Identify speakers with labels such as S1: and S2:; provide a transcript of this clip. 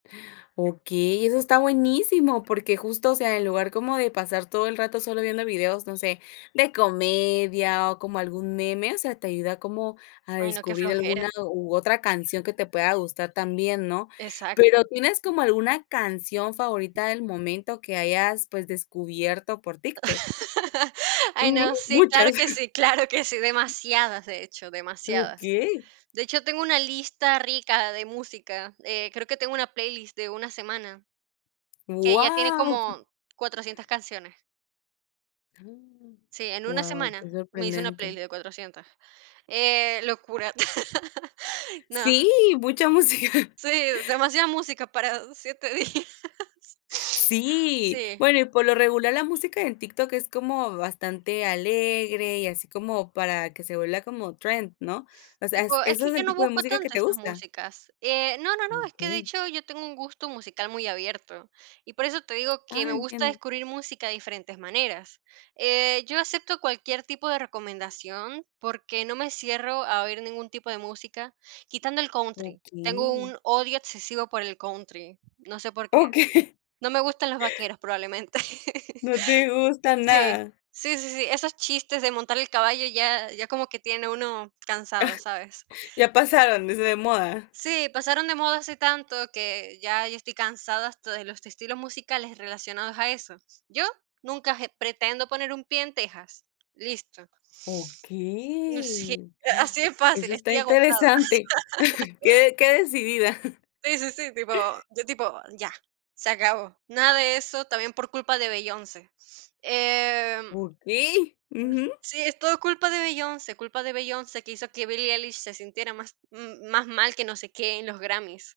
S1: Okey, eso está buenísimo, porque justo, o sea, en lugar como de pasar todo el rato solo viendo videos, no sé, de comedia o como algún meme, o sea, te ayuda como a
S2: Ay, no, qué
S1: descubrir alguna
S2: flojera.
S1: u otra canción que te pueda gustar también, ¿no?,
S2: Exacto.
S1: pero, ¿tienes como alguna canción favorita del momento que hayas, pues, descubierto por TikTok?
S2: Ay,
S1: Ujú,
S2: no, sí, claro
S1: muchas.
S2: que sí claro que sí, demasiadas, de hecho, demasiadas,
S1: Okey.
S2: de hecho, tengo una lista rica de música, eh, creo que tengo una playlist de una semana, que ya tiene
S1: Guau.
S2: como 400 canciones. Sí, en una
S1: Guau,
S2: semana,
S1: qué
S2: me hice una
S1: sorprendente.
S2: playlist de 400, eh, locura, no.
S1: Sí, mucha música.
S2: Sí, demasiada música para 7 días.
S1: Sí,
S2: Sí.
S1: bueno, y por lo regular, la música en TikTok es como bastante alegre y así como para que se vuelva como trend, ¿no?, o sea, ¿eso
S2: Tipo, es que
S1: es
S2: yo
S1: el
S2: no
S1: tipo de
S2: busco
S1: música que
S2: tanto
S1: te
S2: esas
S1: gusta?
S2: músicas, eh, no no no, es que, de
S1: Okey.
S2: hecho, yo tengo un gusto musical muy abierto, y por eso te digo que
S1: Ah,
S2: me gusta
S1: entiendo.
S2: descubrir música de diferentes maneras, eh, yo acepto cualquier tipo de recomendación, porque no me cierro a oír ningún tipo de música, quitando el Country, tengo
S1: Okey.
S2: un odio excesivo por el Country, no sé por qué,
S1: Okey.
S2: no me gustan los vaqueros, probablemente.
S1: No te gusta
S2: Sí
S1: nada.
S2: sí sí sí, esos chistes de montar el caballo ya ya como que tiene uno
S1: Ah,
S2: cansado, ¿sabes?
S1: ya pasaron, dice de moda.
S2: Sí, pasaron de moda hace tanto que ya yo estoy cansada hasta de los estilos musicales relacionados a eso, yo, nunca pretendo poner un pie en Texas, listo.
S1: Okey,
S2: [unintelligible] Así de
S1: eso
S2: fácil,
S1: está
S2: estoy agotada.
S1: interesante, qué de qué decidida.
S2: Sí sí sí, tipo tipo, ya, se acabó, nada de eso, también por culpa de Beyoncé, em.
S1: Okey, ujú.
S2: Sí, es todo culpa de Beyoncé culpa de Beyoncé, que hizo que Billy Ellis se sintiera más más mal, que no sé qué, en los Grammys.